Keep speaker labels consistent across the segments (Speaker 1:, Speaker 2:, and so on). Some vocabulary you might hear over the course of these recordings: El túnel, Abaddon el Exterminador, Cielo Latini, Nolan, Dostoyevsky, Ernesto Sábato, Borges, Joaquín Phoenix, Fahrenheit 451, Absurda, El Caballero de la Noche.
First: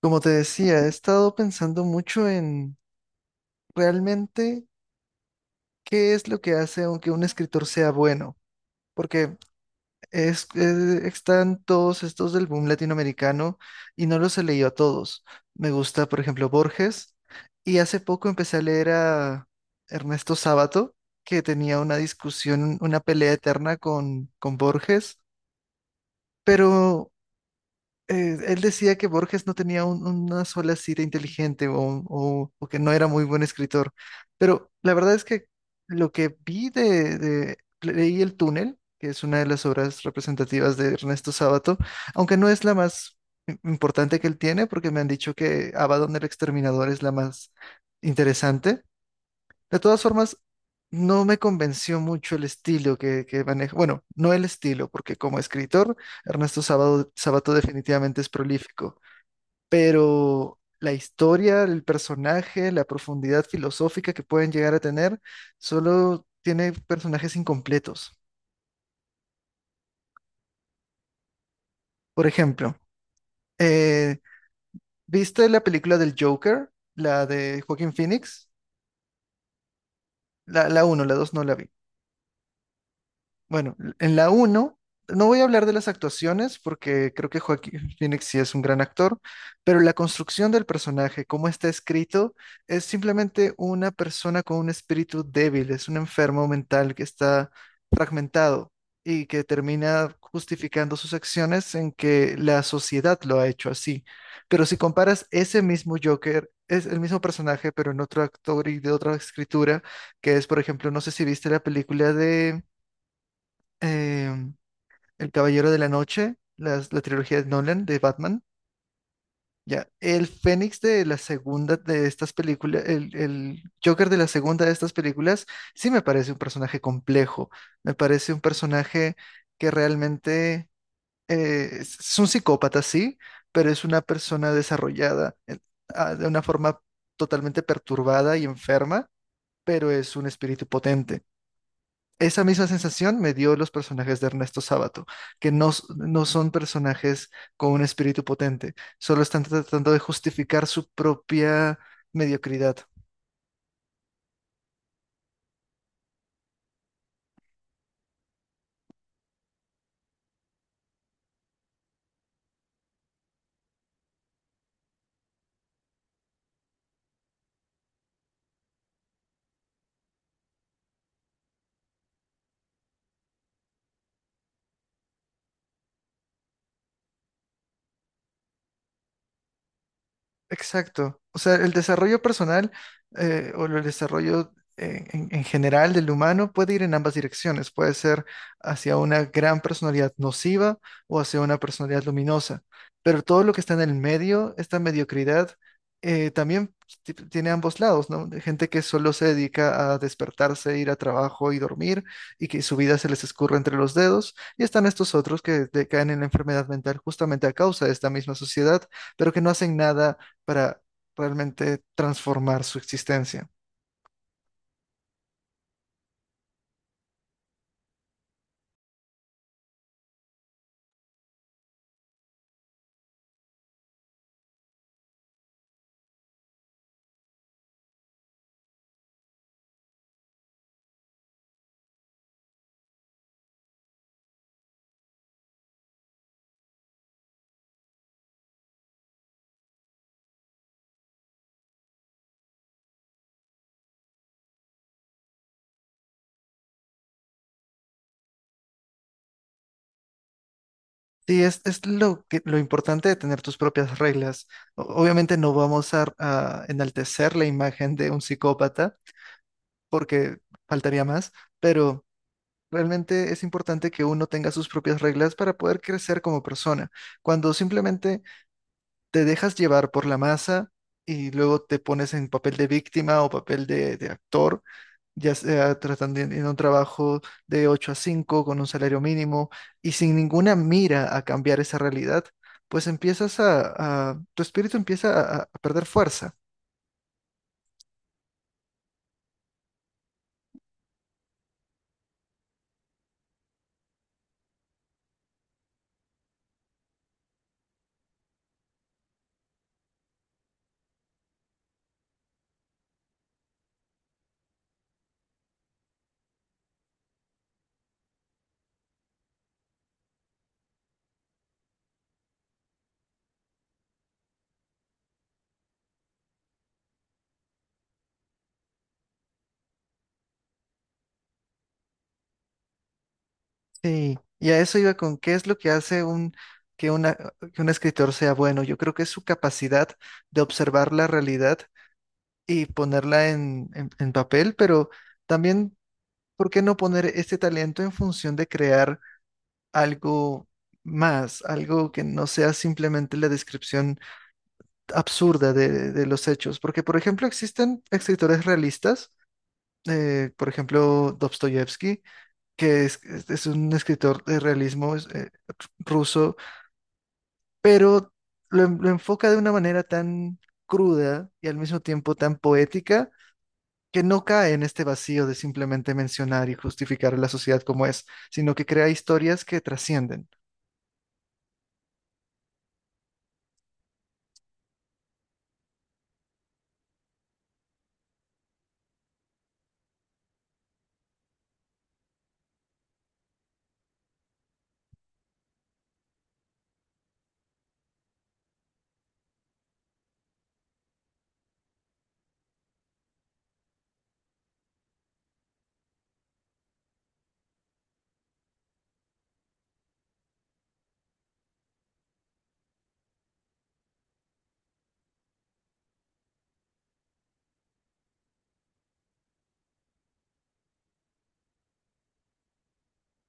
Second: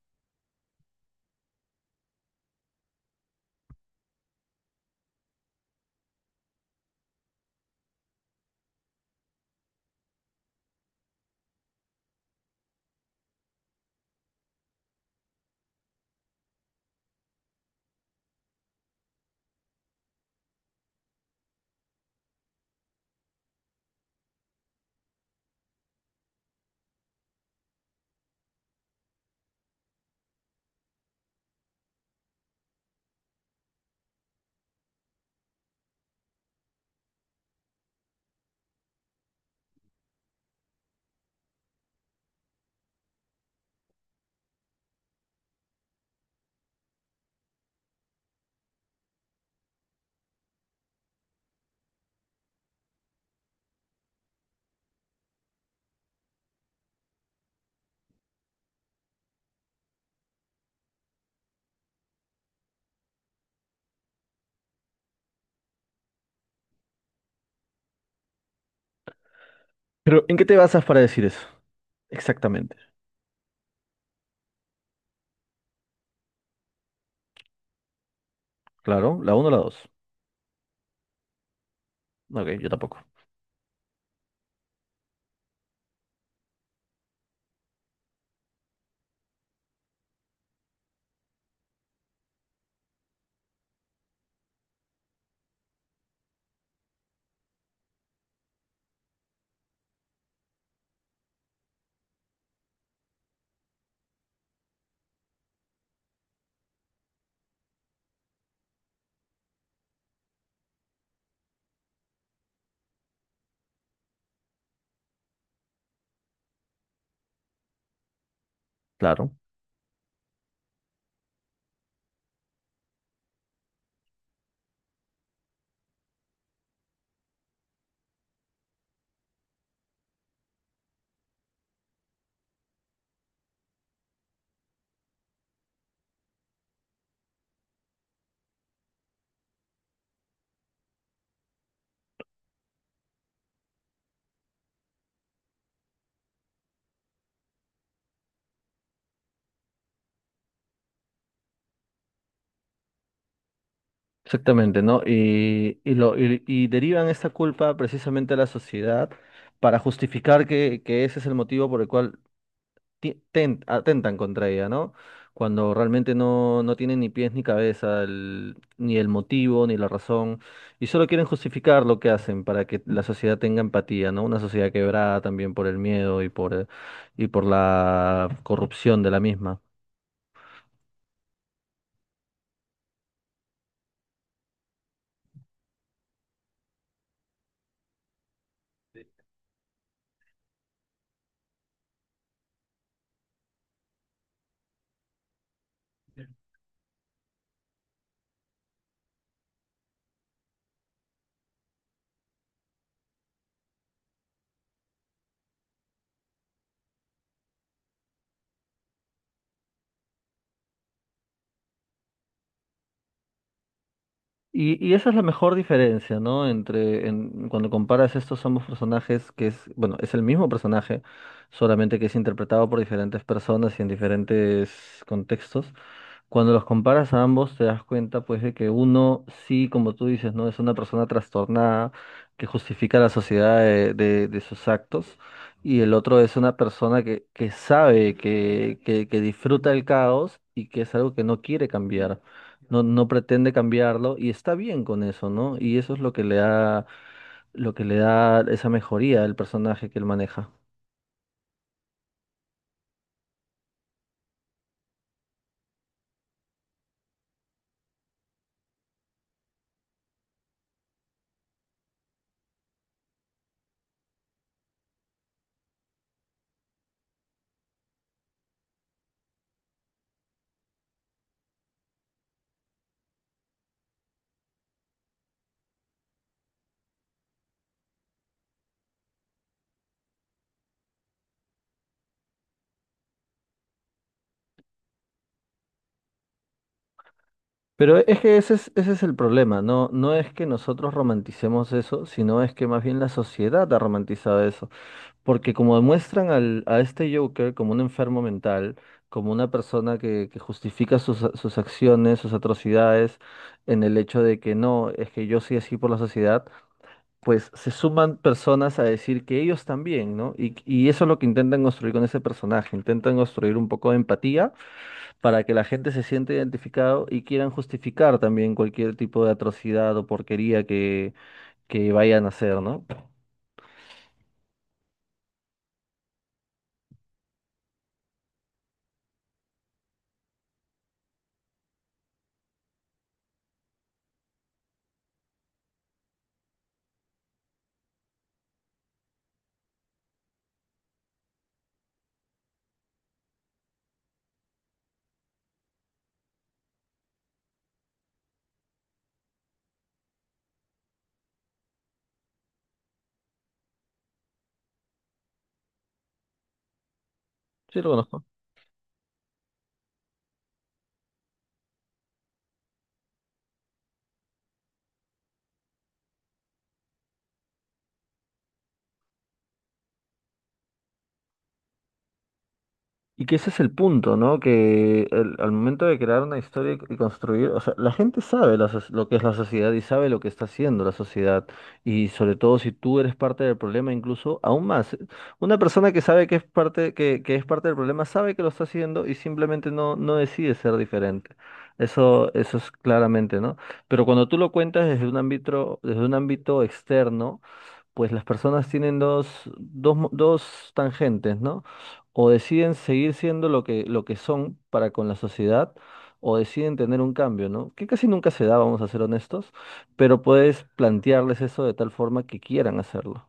Speaker 1: Como te decía, he estado pensando mucho en realmente qué es lo que hace aunque un escritor sea bueno, porque es, están todos estos del boom latinoamericano y no los he leído a todos. Me gusta, por ejemplo, Borges, y hace poco empecé a leer a Ernesto Sábato, que tenía una discusión, una pelea eterna con Borges, pero él decía que Borges no tenía una sola cita inteligente o que no era muy buen escritor, pero la verdad es que lo que vi leí El túnel, que es una de las obras representativas de Ernesto Sábato, aunque no es la más importante que él tiene, porque me han dicho que Abaddon el Exterminador es la más interesante. De todas formas, no me convenció mucho el estilo que maneja. Bueno, no el estilo, porque como escritor, Ernesto Sabato definitivamente es prolífico, pero la historia, el personaje, la profundidad filosófica que pueden llegar a tener, solo tiene personajes incompletos.
Speaker 2: Pero, ¿en qué te basas para decir eso?
Speaker 1: Por
Speaker 2: Exactamente.
Speaker 1: ejemplo, eh, ¿viste la película del Joker? La de Joaquín Phoenix.
Speaker 2: Claro, la uno, o la 2.
Speaker 1: La una, la 2 no la vi.
Speaker 2: Ok, yo tampoco.
Speaker 1: Bueno, en la uno no voy a hablar de las actuaciones porque creo que Joaquín Phoenix sí es un gran actor, pero la construcción del personaje, cómo está escrito, es simplemente una persona con un espíritu débil, es un enfermo mental que está fragmentado y que termina justificando sus acciones en que la sociedad lo ha hecho así. Pero si comparas ese mismo Joker, es el mismo personaje, pero en otro actor y de otra escritura, que es, por ejemplo, no sé si viste la película de em, El Caballero de la Noche, la trilogía de Nolan de Batman,
Speaker 2: Claro.
Speaker 1: ya, el Fénix de la segunda de estas películas, el Joker de la segunda de estas películas, sí me parece un personaje complejo, me parece un personaje que realmente es un psicópata, sí, pero es una persona desarrollada de una forma totalmente perturbada y enferma, pero es un espíritu potente. Esa misma sensación me dio los personajes de Ernesto Sábato, que no, no son personajes con un espíritu potente, solo están tratando de justificar su propia mediocridad.
Speaker 2: Exactamente, ¿no? Y derivan esta culpa precisamente a la sociedad para justificar que ese es el motivo por el cual atentan contra ella, ¿no? Cuando realmente no, no tienen ni pies ni cabeza, ni el motivo, ni la razón, y solo quieren justificar lo que hacen para que la sociedad tenga empatía, ¿no? Una sociedad quebrada también por el miedo y y por la corrupción de la misma.
Speaker 1: Exacto. O sea, el desarrollo personal o el desarrollo en general del humano puede ir en ambas direcciones. Puede ser hacia una gran personalidad nociva o hacia una personalidad luminosa. Pero todo lo que está en el medio, esta mediocridad, también tiene ambos lados, ¿no? De gente que solo se dedica a despertarse, ir a trabajo y dormir y que su vida se les escurre entre los dedos. Y están estos otros que decaen en la enfermedad mental justamente a causa de esta misma sociedad, pero que no hacen nada para realmente transformar su existencia.
Speaker 2: Y esa es la mejor diferencia, ¿no? Entre cuando comparas estos ambos personajes, que es, bueno, es el mismo personaje, solamente que es interpretado por diferentes personas y en diferentes contextos. Cuando los comparas a ambos, te das cuenta, pues, de que uno sí, como tú dices, ¿no? Es una persona trastornada que justifica la sociedad de, de sus actos. Y el otro es una persona que sabe, que disfruta el caos y que es algo que no quiere cambiar. No, no pretende cambiarlo y está bien con eso, ¿no? Y eso es lo que le da esa mejoría al personaje que él maneja.
Speaker 1: Sí, es lo que, lo importante de tener tus propias reglas. Obviamente no vamos a enaltecer la imagen de un psicópata porque faltaría más, pero realmente es importante que uno tenga sus propias reglas para poder crecer como persona. Cuando simplemente te dejas llevar por la masa y luego te pones en papel de víctima o papel de actor, ya sea tratando en un trabajo de 8 a 5 con un salario mínimo y sin ninguna mira a cambiar esa realidad, pues empiezas tu espíritu empieza a perder fuerza.
Speaker 2: Pero es que ese es el problema, no, no es que nosotros romanticemos eso, sino es que más bien la sociedad ha romantizado eso, porque como demuestran a este Joker como un enfermo mental, como una persona que justifica sus acciones, sus atrocidades, en el hecho de que no, es que yo soy así por la sociedad, pues se suman personas a decir que ellos también, ¿no? Y eso es lo que intentan construir con ese personaje, intentan construir un poco de empatía para que la gente se sienta identificado y quieran justificar también cualquier tipo de atrocidad o porquería que vayan a hacer, ¿no?
Speaker 1: Sí, y a eso iba con qué es lo que hace que una, que un escritor sea bueno. Yo creo que es su capacidad de observar la realidad y ponerla en en papel, pero también, ¿por qué no poner este talento en función de crear? Algo más, algo que no sea simplemente la descripción absurda de los hechos. Porque, por ejemplo, existen escritores realistas, por ejemplo, Dostoyevsky, que es un escritor de realismo ruso,
Speaker 2: Sí, lo
Speaker 1: pero
Speaker 2: conozco.
Speaker 1: lo enfoca de una manera tan cruda y al mismo tiempo tan poética, que no cae en este vacío de simplemente mencionar y justificar a la sociedad como es, sino que crea historias que trascienden.
Speaker 2: Y que ese es el punto, ¿no? Que al momento de crear una historia y construir, o sea, la gente sabe lo que es la sociedad y sabe lo que está haciendo la sociedad. Y sobre todo si tú eres parte del problema, incluso aún más. Una persona que sabe que es parte, que es parte del problema sabe que lo está haciendo y simplemente no, no decide ser diferente. Eso es claramente, ¿no? Pero cuando tú lo cuentas desde un ámbito externo, pues las personas tienen dos tangentes, ¿no? O deciden seguir siendo lo que son para con la sociedad, o deciden tener un cambio, ¿no? Que casi nunca se da, vamos a ser honestos, pero puedes plantearles eso de tal forma que quieran hacerlo.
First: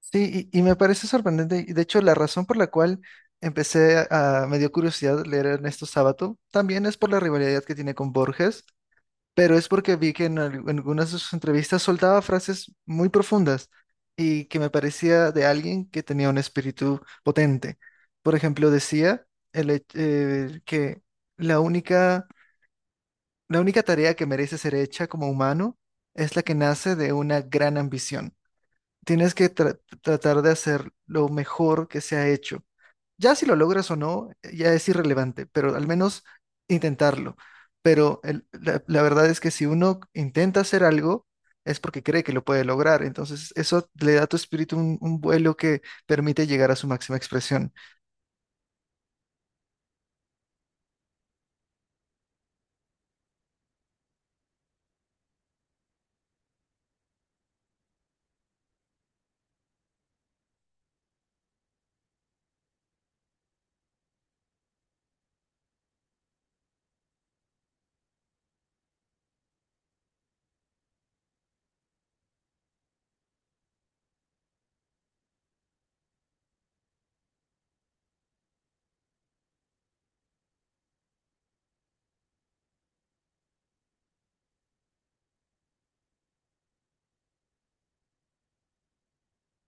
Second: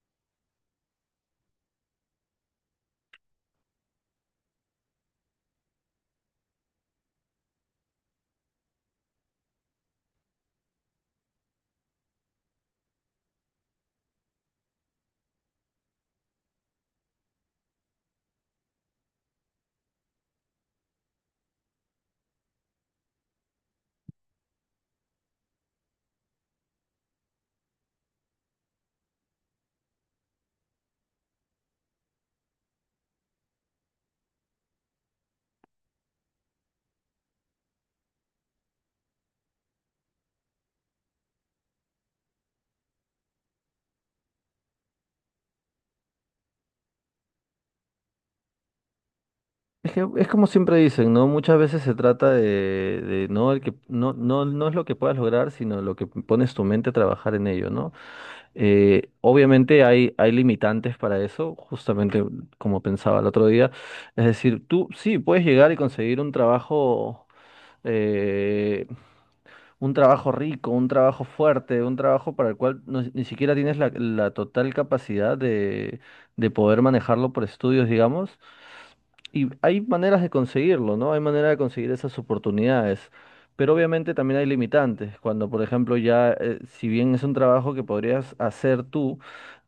Speaker 1: Sí, y me parece sorprendente. Y de hecho, la razón por la cual me dio curiosidad leer a Ernesto Sábato también es por la rivalidad que tiene con Borges, pero es porque vi que en algunas de sus entrevistas soltaba frases muy profundas y que me parecía de alguien que tenía un espíritu potente. Por ejemplo, decía que la única, la única tarea que merece ser hecha como humano es la que nace de una gran ambición. Tienes que tratar de hacer lo mejor que se ha hecho. Ya si lo logras o no, ya es irrelevante, pero al menos intentarlo. Pero la verdad es que si uno intenta hacer algo, es porque cree que lo puede lograr. Entonces eso le da a tu espíritu un vuelo que permite llegar a su máxima expresión.
Speaker 2: Es que es como siempre dicen, ¿no? Muchas veces se trata de no el que no es lo que puedas lograr, sino lo que pones tu mente a trabajar en ello, ¿no? Obviamente hay limitantes para eso, justamente como pensaba el otro día. Es decir, tú sí puedes llegar y conseguir eh, un trabajo rico, un trabajo fuerte, un trabajo para el cual ni siquiera tienes la total capacidad de poder manejarlo por estudios, digamos. Y hay maneras de conseguirlo, ¿no? Hay manera de conseguir esas oportunidades, pero obviamente también hay limitantes. Cuando, por ejemplo, ya, si bien es un trabajo que podrías hacer tú,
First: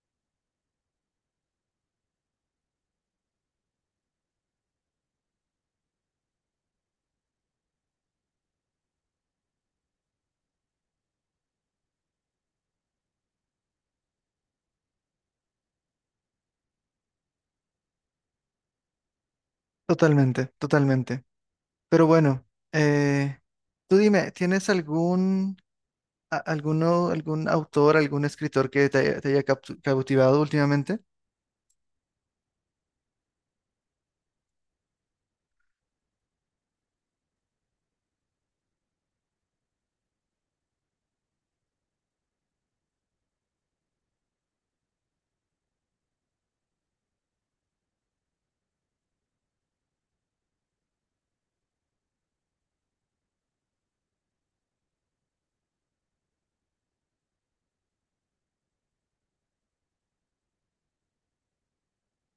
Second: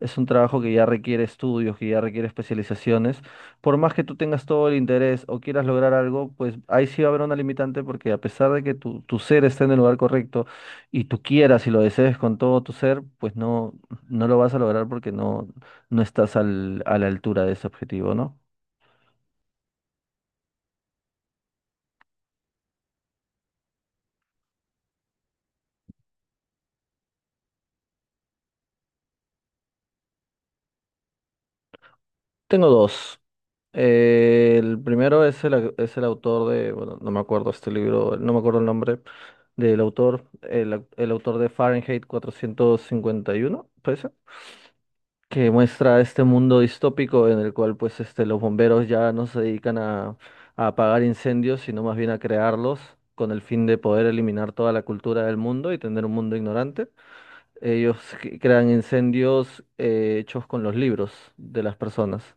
Speaker 2: es un trabajo que ya requiere estudios, que ya requiere especializaciones, por más que tú tengas todo el interés o quieras lograr algo, pues ahí sí va a haber una limitante porque a pesar de que tu ser esté en el lugar correcto y tú quieras y lo desees con todo tu ser, pues no, no lo vas a lograr porque no, no estás a la altura de ese objetivo, ¿no?
Speaker 1: Totalmente, totalmente. Pero bueno, eh, tú dime, ¿tienes algún autor, algún escritor que te haya cautivado últimamente?
Speaker 2: Tengo dos. El primero es el autor de, bueno, no me acuerdo este libro, no me acuerdo el nombre del autor, el autor de Fahrenheit cuatrocientos cincuenta y uno parece, que muestra este mundo distópico en el cual pues este, los bomberos ya no se dedican a apagar incendios, sino más bien a crearlos con el fin de poder eliminar toda la cultura del mundo y tener un mundo ignorante. Ellos crean incendios hechos con los libros de las personas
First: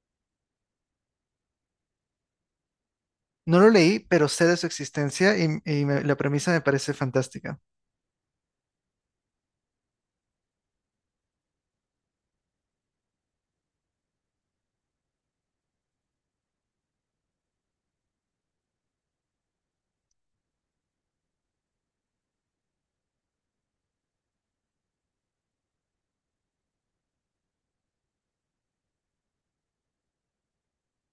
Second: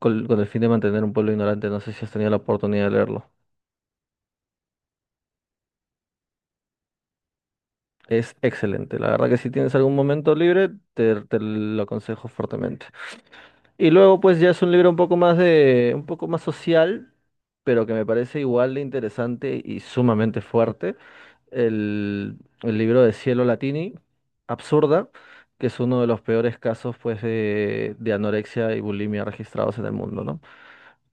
Speaker 2: con el fin de mantener un pueblo ignorante. No sé si has tenido la oportunidad de leerlo.
Speaker 1: No lo leí, pero sé de su existencia y la premisa me parece fantástica.
Speaker 2: Es excelente. La verdad que si tienes algún momento libre, te lo aconsejo fuertemente. Y luego, pues ya es un libro un poco más social, pero que me parece igual de interesante y sumamente fuerte. El libro de Cielo Latini, Absurda, que es uno de los peores casos, pues, de anorexia y bulimia registrados en el mundo, ¿no?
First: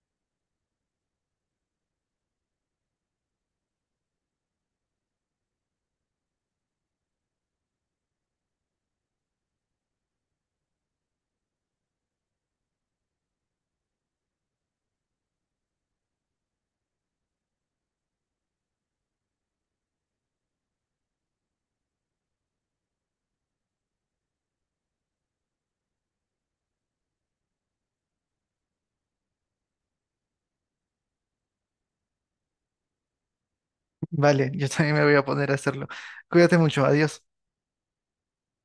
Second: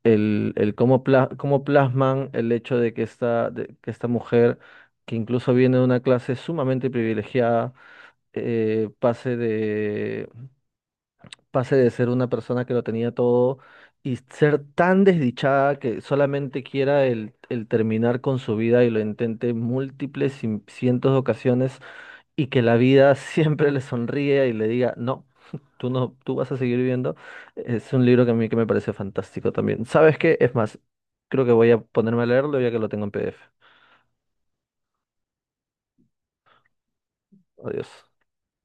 Speaker 2: El cómo plasman el hecho de que esta mujer, que incluso viene de una clase sumamente privilegiada, eh, pase de, pase de ser una persona que lo tenía todo y ser tan desdichada que solamente quiera el terminar con su vida y lo intente en múltiples cientos de ocasiones y que la vida siempre le sonríe y le diga, no, tú no, tú vas a seguir viviendo, es un libro que a mí que me parece fantástico también. ¿Sabes qué? Es más, creo que voy a ponerme a leerlo ya que lo tengo en PDF.
Speaker 1: Vale, yo también me voy a poner a hacerlo. Cuídate mucho, adiós.
Speaker 2: Adiós.